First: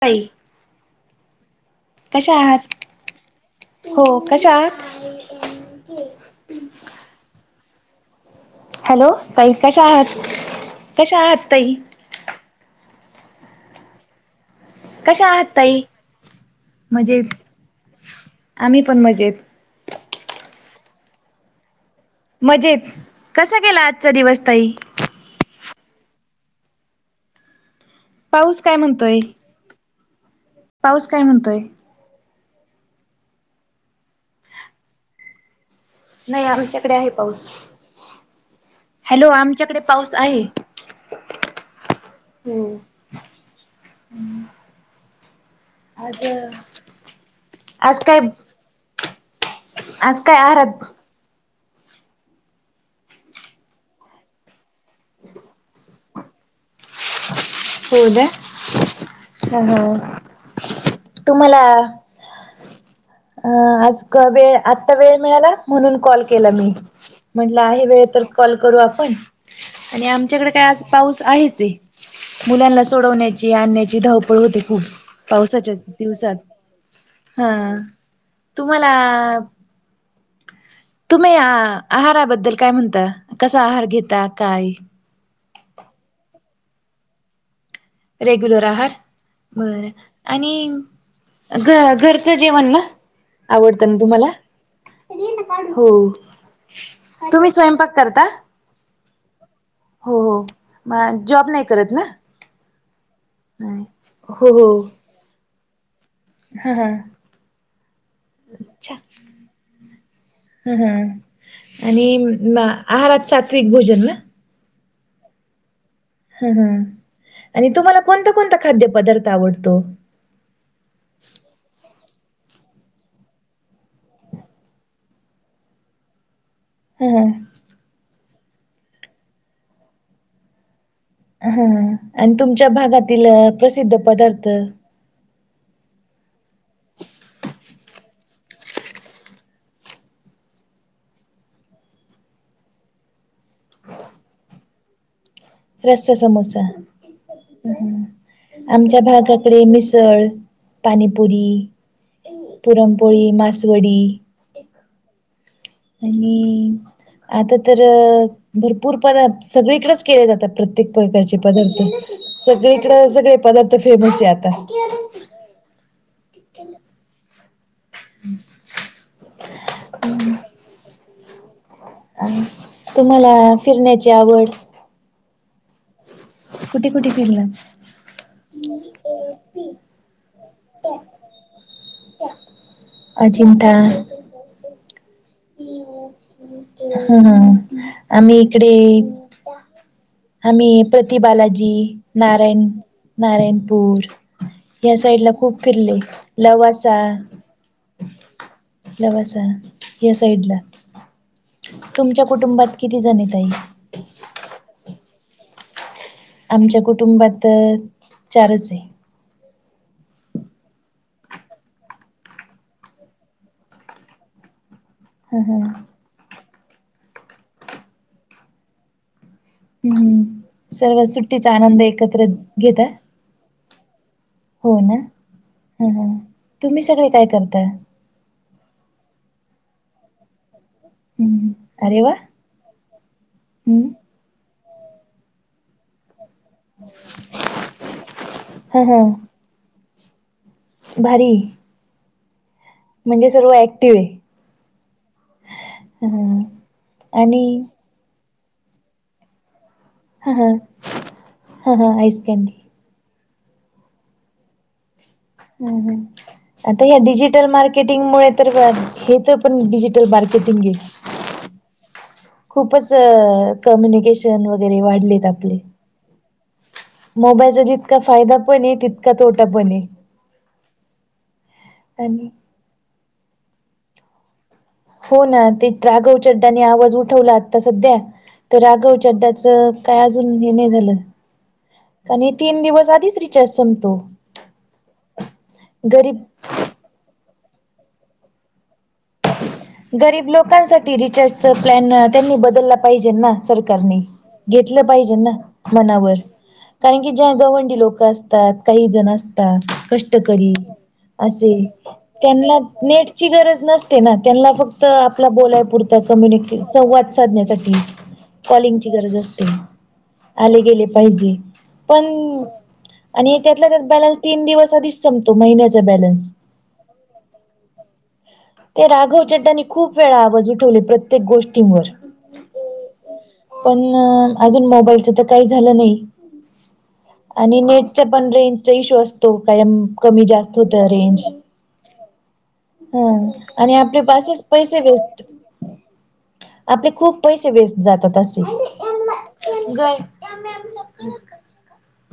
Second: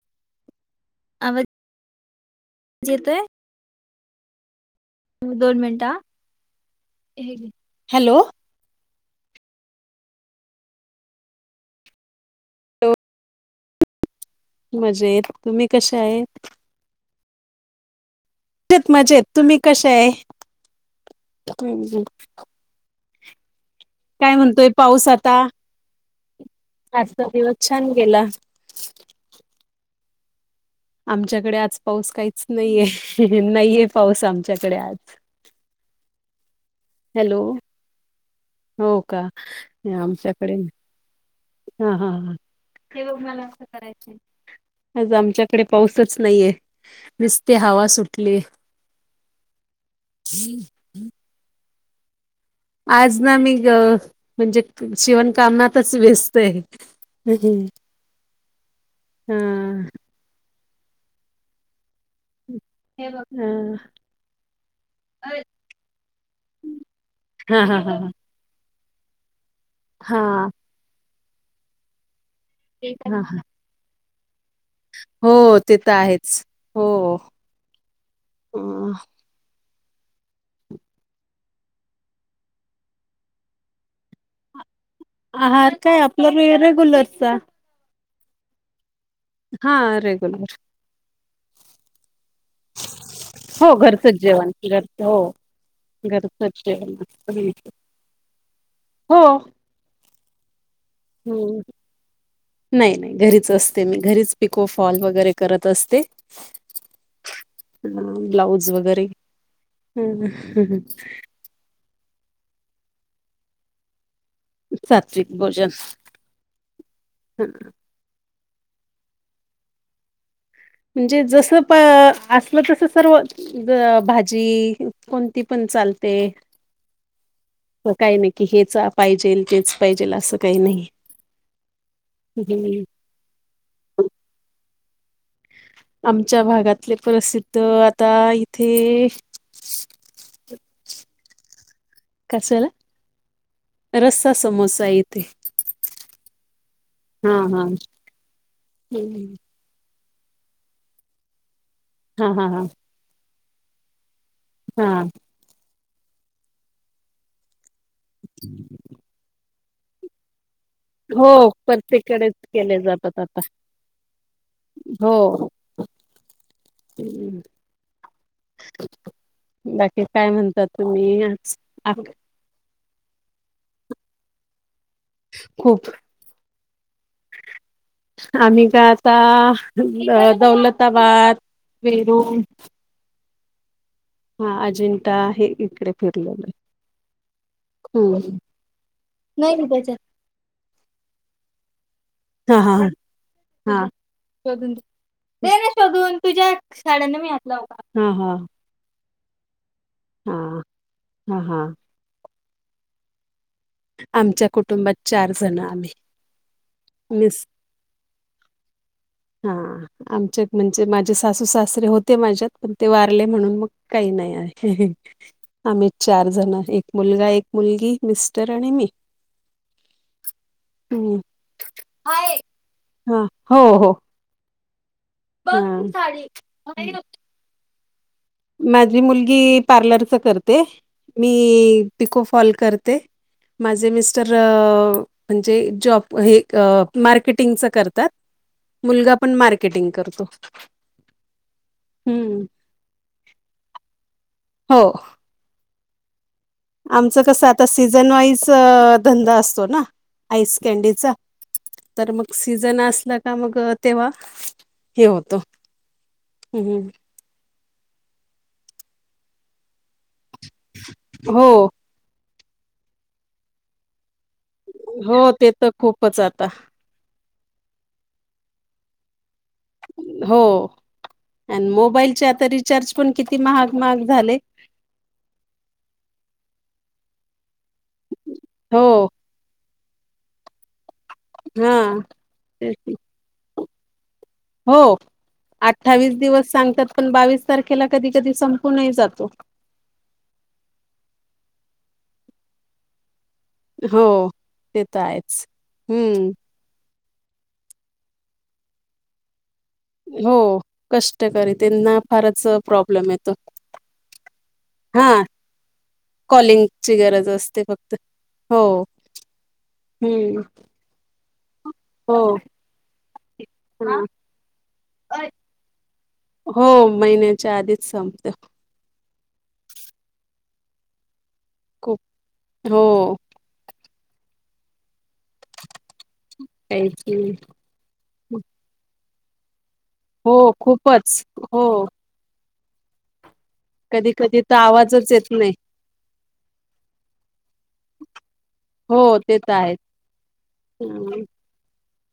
ताई. आवर. कशा आहा? हो, कशा? दोन मिनटं आ... हॅलो हॅलो... ताई, कशा आहात? कशा आहात ताई? मजेत... कशा आहात तुम्ही ताई कशा हेत? मजेत. आम्ही मजेत पण मजेत... तुम्ही कशा हे? मजेत. कसा गेला आज काय म्हणतोय पाऊस आता? आजचा दिवस छान गेला. पाऊस काय म्हणतोय पाऊस काय आमच्याकडे म्हणतोय आज पाऊस काहीच नईए... नईए पाऊस आमच्याकडे आज. नई... आमच्याकडे आहे हॅलो पाऊस. हो का? नै आहे आमच्याकडे नई. हाहाहा... हे बघ मला असं करायचं आज आमच्याकडे पाऊसच नाईये... निसती हवा आज काय सुटलीए. आज काय आहारात? आज ना, मी गं... म्हणजे शिवणकामनातच व्यस्त ए. हो नं... हं हं, तुम्हाला? हम्म. अं... आज... क... वेळ... आता वेळ मिळाला, म्हणून कॉल केला मी. हा म्हंटलं हा आहे हा वेळ तर कॉल करू आपण... आणि हा आमच्याकडे काय... आज पाऊस आहेच ए. मुलांना हा हा सोडवण्याची, आणण्याची, धावपळ होते खूप... हो पावसाच्या ते तर आहेच दिवसात. हो हा. तुम्हाला? अं, तुम्ही... आ... आहाराबद्दल काय म्हणता? कसा आहार घेता... काय? आहार काय आपला... मी रेग्युलरचा रेग्युलर आहार... हा बरं आणि रेग्युलर घ... घरचं जेवण ना? हो... आवडतं ना घरचंच तुम्हाला जेवण, घरचंच हो. हो... घरचंच जेवण तुम्ही असत स्वयंपाक करता? हो. हो हो... मग जॉब नाही करत ना? नाई नाई... घरीच असते मी, घरीच हो पिको हो फॉल वगैरे, करत असते. हा हा. अं... ब्लाऊज अच्छा वगैरे... हू, हं ह हं. हा आणि... मग... आहारात सात्विक भोजन ना? सात्विक भोजन. हम्म, हं. ह आणि तुम्हाला कोणता-कोणता खाद्यपदार्थ आवडतो? म्हणजे जस प असलं तस सर्व अ भाजी कोणती पण चालते. हम्म. काही नाही, की हेच पाहिजेल, तेच पाहिजेल, असं काही नाही. हा ह आणि तुमच्या हम्म भागातील प्रसिद्ध पदार्थ. आमच्या भागातले प्रसिद्ध आता इथे कसला, रसा समोसा आहे इथे. रसा, समोसा, हा हा आमच्या हम्म. भागात कडे मिसळ, पानीपुरी, हा हा हा पुरणपोळी, मासवडी. हा. आणि आता तर भरपूर पदार्थ सगळीकडेच केले जातात प्रत्येक प्रत्येक प्रकारचे हो पदार्थ, प्रत्येककडेच केले सगळीकड जातात सगळे आता पदार्थ फेमस आहे आता. हो. हो. [inaudible] हम्म, बाकी काय म्हणतात तूम्ही? मी आज आक तुम्हाला फिरण्याची आवड? खूप. किती पिरला. आम्ही काय आता, दौलताबाद, वेरूळ अजिंटा हा अजिंठा हे इकडे फिरलेलं आहे. हा-हा हम्म. आम्ही इकडे नाही ना भाज्या. आम्ही प्रति बालाजी, हा नारायणी हा हा हा. नारायणपूर शोधून या साईड ला दे खूप ना फिरले, लवासा. हा-हा लवासा, या साईड ला. हा-हा तुमच्या कुटुंबात किती जण आहे ताई? आमच्या कुटुंबात चार जण आम्ही. आमच्या मिस कुटुंबात चारच आहे. हा, आमचे म्हणजे माझे सासू, सासरे होते माझ्यात पण ते वारले म्हणून मग काही नाही आहे. ह ह आम्ही चार जण एक मुलगा, एक मुलगी, मिस्टर आणि मी. हम्म, सर्व हम्म. सुट्टीचा आनंद एकत्र हाय घेताय. हा, हो-हो. हो ना, हम्म-हम्म, साडी मला तुम्ही ही नको. सगळे काय करता? माझी मुलगी पार्लरचा करते मी हम्म अरे वा पिको फॉल करते, हम्म माझे मिस तर म्हणजे जॉब हे मार्केटिंगच करतात. ह मुलगा पण ह मार्केटिंग करतो. भारी. हम्म. म्हणजे सर्व ऍक्टिव आहे. हो. हम्. आमचं कसं आता सीझन वाईज धंदा असतो ना. ह ह आईस कॅडीचा ह ह तर आईस मग कँडी सीझन असला का मग तेव्हा हे होतं. हम् ह आता हम्म. या डिजिटल मार्के मार्केटिंग मुळे तर हे तर पण डिजिटल मार्केटिंग घे. हो. खूपच कम्युनिकेशन वगैरे वाढलेत हो ते आपले. तर खूपच आता मोबाईलचा जितका फायदा पण आहे तितका तोटा पण आहे. हो आणि मोबाईलचे आणि आता रिचार्ज पण किती महाग महाग झाले. हो ना ते राघव चड्डानी आवाज उठवला आता सध्या तर हो राघव चड्डाच काय अजून नि नाहीय हा झालं आणि तीन तेच दिवस की आधीच रिचार्ज संपतो. हो अठ्ठावीस गरीब दिवस सांगतात पण बावीस तारखेला कधी कधी संपूनही जातो. गरीब लोकांसाठी रिचार्जचा प्लॅन त्यांनी बदलला पाहिजे ना. सरकारने हो घेतलं ते तर पाहिजे ना आहेच मनावर. हम्म कारण की ज्या गवंडी लोक असतात काही जण असतात हो कष्टकरी असे कष्टकरी त्यांना फारच त्यांना प्रॉब्लेम नेटची येतो गरज नसते ना. त्यांना फक्त हा आपला बोलाय पुुरत कम्युनिके कॉलिंगची संवाद गरज असते साधण्यासाठी. फक्त हो कॉलिंगची गरज असते. हम्म आले गेले पाहिजे पण हो आणि त्यातला त्यात हा बॅलन्स तीन दिवस आधीच संपतो महिन्याचा बॅलन्स. हो महिन्याच्या आधीच संपते. ते राघव चडडानी खूप वेळा आवाज उठवले प्रत्येक गोष्टीवर खूप हो पण अजून मोबाईलच तर काही झालं नाही काहीच नाही आणि नेट च पण रेंजचा इश्यू असतो काय कमी हो जास्त होत रेंज. खूपच हो हम आणि आपली कधी कधी पासेच तर पैसे आवाजच वेस्ट येत नाही आपले खूप पैसे वेस्ट जातात असे. हम्.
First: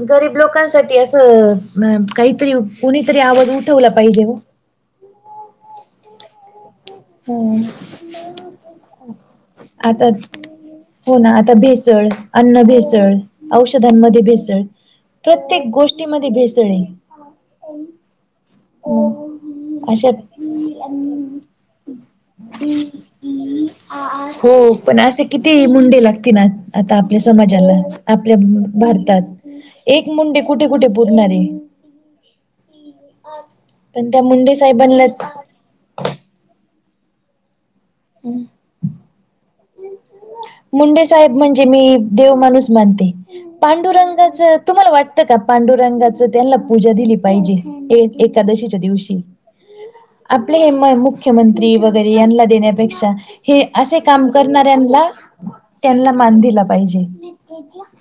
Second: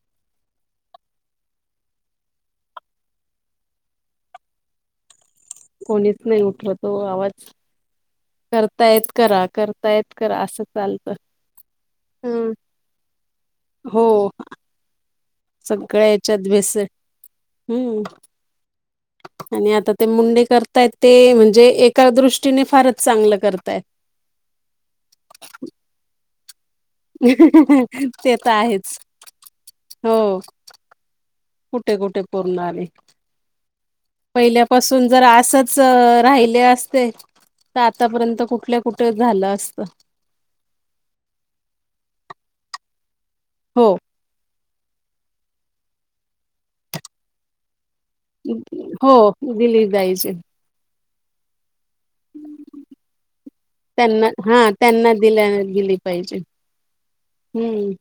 गरीब लोकांसाठी असं काहीतरी कोणीतरी आवाज उठवला पाहिजे ओ. कोणीच नाही उठवत. हम. करा आता करतायेत करा असं चालतं. हो ना आता भेसळ हम्म. अन्न भेसळ हो औषधांमध्ये भेसळ प्रत्येक सगळ्या गोष्टीमध्ये याच्यात भेसळ हे. हम्म. आणि आता ते अशा मुंडे करतायत ते म्हणजे एका दृष्टीने फारच चांगलं करतायत. [inaudible] हो पण असं किती मुंडे लागते ना आता आपल्या समाजाला आपल्या ते तर आहेच. भारतात एक हो मुंडे कुठे कुठे पुरणार आहे. कुठे कुठे पुरणार आहे. पण त्या मुंडे साहेबांना पहिल्यापासून जर असत च राहिले असते, तर आतापर्यंत कुठल्या कुठे झालं असतं. मुंडे साहेब म्हणजे मी देव माणूस मानते. हो. पांडुरंगाच तुम्हाला वाटतं का? पांडुरंगाच त्यांना पूजा दिली पाहिजे. एकादशीच्या दिवशी. हो दिली जायचे आप पले हे मुख्यमंत्री वगैरे यांना देण्यापेक्षा. हे असे त्यांना काम हा करणाऱ्यांना. त्यांना दिल्या दिली त्यांना पाहिजे. मान दिला पाहिजे. हम्म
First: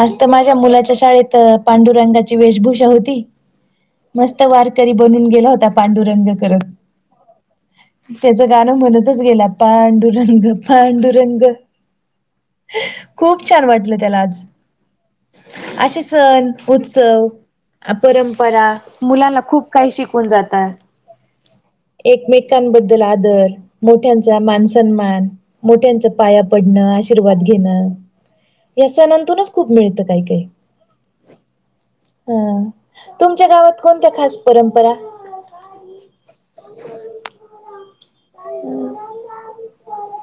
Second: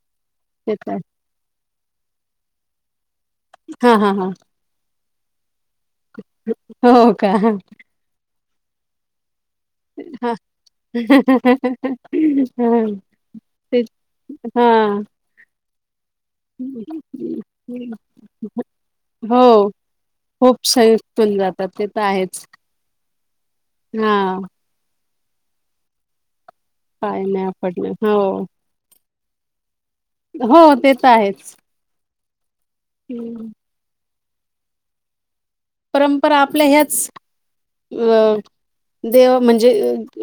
आज त माझ्या ते तर मुलाच्या आहे. शाळेत. पांडुरंगाची वेशभूषा होती. हा हा हा मस्त वारकरी बनून गेला होता. पांडुरंग करत. हो का. त्याचं गाणं म्हणतच गेला. पां हां. डुरंग. पांडुरंग. हां. खूप छान तेच वाटलं त्याला आज. हां. असेच सण, उत्सव, परंपरा, हो. मुलांना खूप काही शिक वून खूप जातात. सैल जातात ते तर आहेच. एकमेकांबद्ल आदर. मोठ्यांचा हां. मान सन्मान. मोठ्यांच पाया पडणं, पाय आशीर्वाद नाही घेणं. पडलं. हो. या सणातूनच खूप मिळतं. काही हो ते त आहेच. ह. तुमच्या हं. गावात कोणत्या खास परंपरा? परंपरा आपल्या ह्याच. अ देव म्हणजे,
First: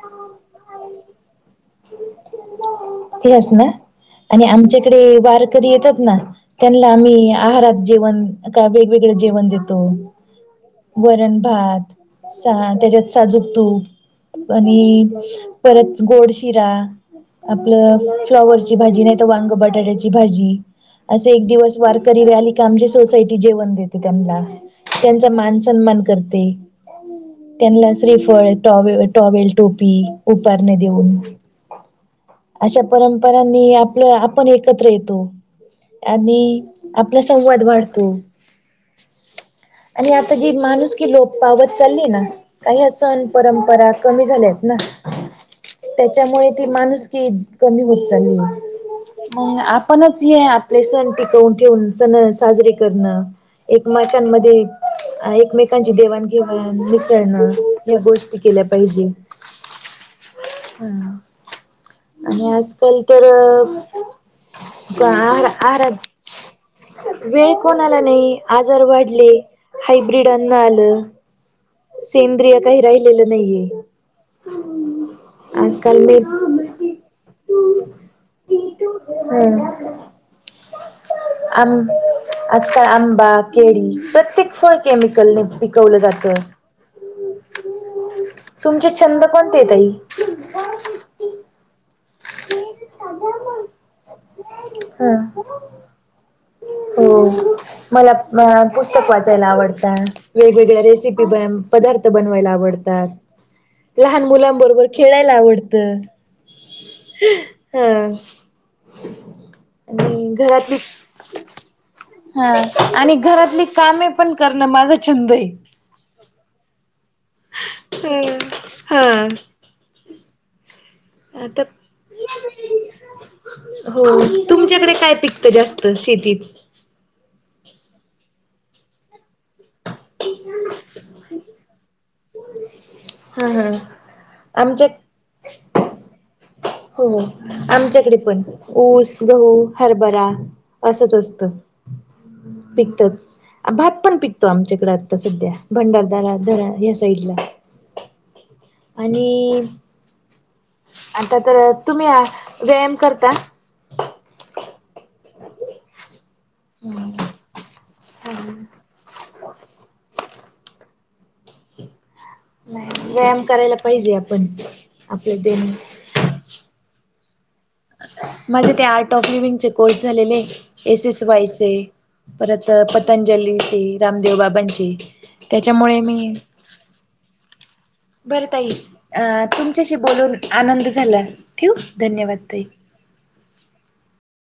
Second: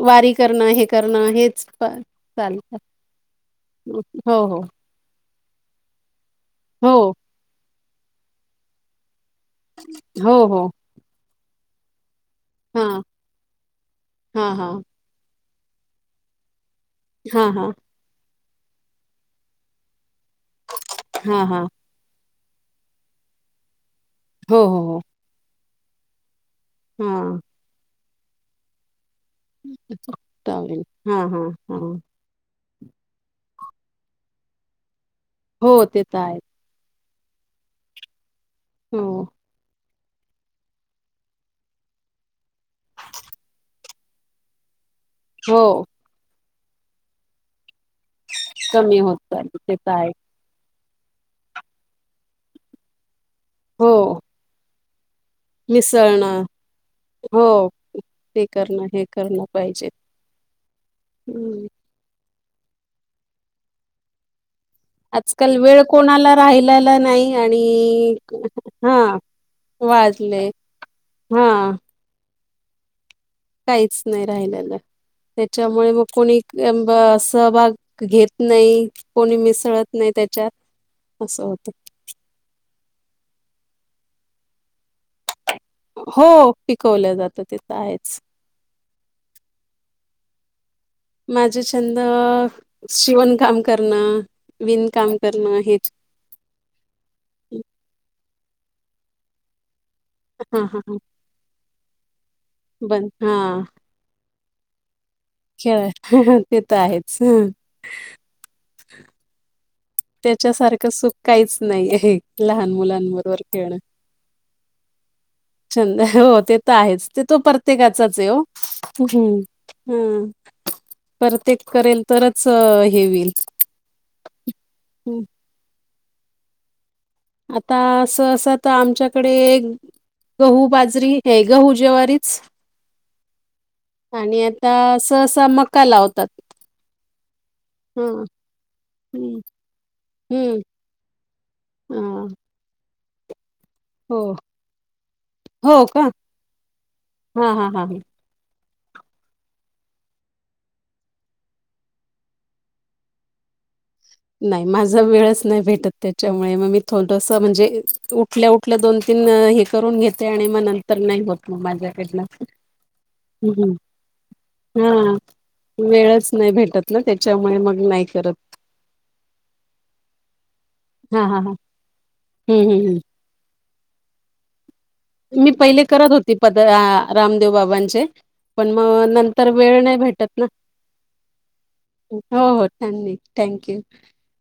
वारी करणं. हे करण हेच. [unintelligible] ह्यास ना. हो, आणि हो. आमच्याकडे वारकरी येतात ना, त्यांला हो. आम्ही आहारात जेवण, का वेगवेगळं जेवण देतो. हो, हो. वरण भात सार हां. याच्यात साजूक तूप. हां, हां. आणि परत गोड शिरा. हां, हां. आपलं फ्लॉवरची भाजी. नाही तर वांग बटाट्याची भाजी. असे एक हां, हां. दिवस वारकरीला आली की, आमची सोसायटीत जेवण देते त्यांनला. हो, हो, त्यांचा मान सन्मान करते. हा. त्यांनला श्रीफळ, टॉवे टॉवेल, टोपी, उपारणे देऊन. हा. अशा परंपरांनी आपलं आपण एकत्र येतो. हो ते तर आहे. आणि आपला संवाद वाढतो. हो. आणि आता जी माणूस की लोप पावत चालली ना काही या सण परंपरा कमी झाल्यात ना. हो. त्याच्यामुळे ती माणूसकी कमी होत चाललीय. कमी होतात मग ते तर आहे आपणच हे आपले सण टिकवून ठेवून सण साजरे करणं हो एकमेकांमध्ये आहे मेकांची मिसळणं देवाणघेवाण हो मिसळणं या गोष्टी ते केल्या करणं हे पाहिजे. करणं पाहिजे [inaudible] हम्म. आणि आजकाल तर आहार आजकाल आहार वेळ कोणाला राहिलेला नाही वेळ कोणाला आणि नाय आजार हा वाढले. हायब्रीड वाजले अन्न आलं. हा. सेंद्रिय काही राहिलेलं नाहीये. काहीच नाही राहिलेलं हम्. त्याच्यामुळे मग कोणी एंब सहभाग घेत नाही, कोणी मिसळत नाही त्या च्यात असं होत. आज काल आंबा, केळी प्रत्येक फळ केमिकल नि हो पिकवल्या जातं, तिथं आहेच. तुमचे छंद कोणतेे ताई? माझे छंद शिवण काम करणं, ह विणकाम करणं हेच. हो मला मला पुस्तक वाचायला आवडता हा वेगवेगळ्या रेसि [unintelligible] पदार्थ बनवायला आवड बंद, हा. लहान मुलांबरोबर खेळायला आवडत. ह.. ह. ते तर आहेच हा आणि घरातली. त्याच्यासारखं सुख काहीच नाही आहे हा लहान आणि मुलांबरोबर घरातली खेळणं कामे पण करणं माझा छंद आहे. छंद, हो ते तर आहेच. ते तो प्रत्येकाचाच ह आहे ओ. हा हम्म. हम्म परत ते आता करेल तरच अ हे होईल. हो. तुमच्याकडे काय हं. पिकतं जास्त शेतीत? आता सहसा तर आमच्यात कडे गहू बाजरी हे गहू ज्वारीच. हम् हम्. आणि आता सहसा मका लावतात. हो हा आमच्याकडे पण ऊस, हम्म गहू, हरभरा हम्म असंच असत हा पिकत. भात पण हो पिकतो आमच्याकडे आता सध्या, हो का भंडारदरा धरण या साईडला. हा हा हा. आणि आता तर तुम्ही व्यायाम करता? नाय माझा वेळच नाय भेटत त्याच्यामुळे मग मी थोडस म्हणजे उठल्या उठल्या दोन तीन हे करून घेते आणि मग नंतर नाही होत मग माझ्याकडन. नाही, व्यायाम करायला पाहिजे आपण, हा आपले देण वेळच नाही भेटत ना त्याच्यामुळे मग नाही करत. माझे ते आर्ट ऑफिविंग चे कोर्स झालेले एस एस हा हा वाय हा चे परत हम्म हम्म पतं जली ती रामदेव बाबांची. मी पहिले करत होती पद रामदेव बाबांचे. बरं ताई पण मग अ नंतर वेळ तुमच्याशी नाय भेटत बोलून ना. आनंद झाला ठेवू धन्यवाद हो ताई हो त्यांनी थँक्यू.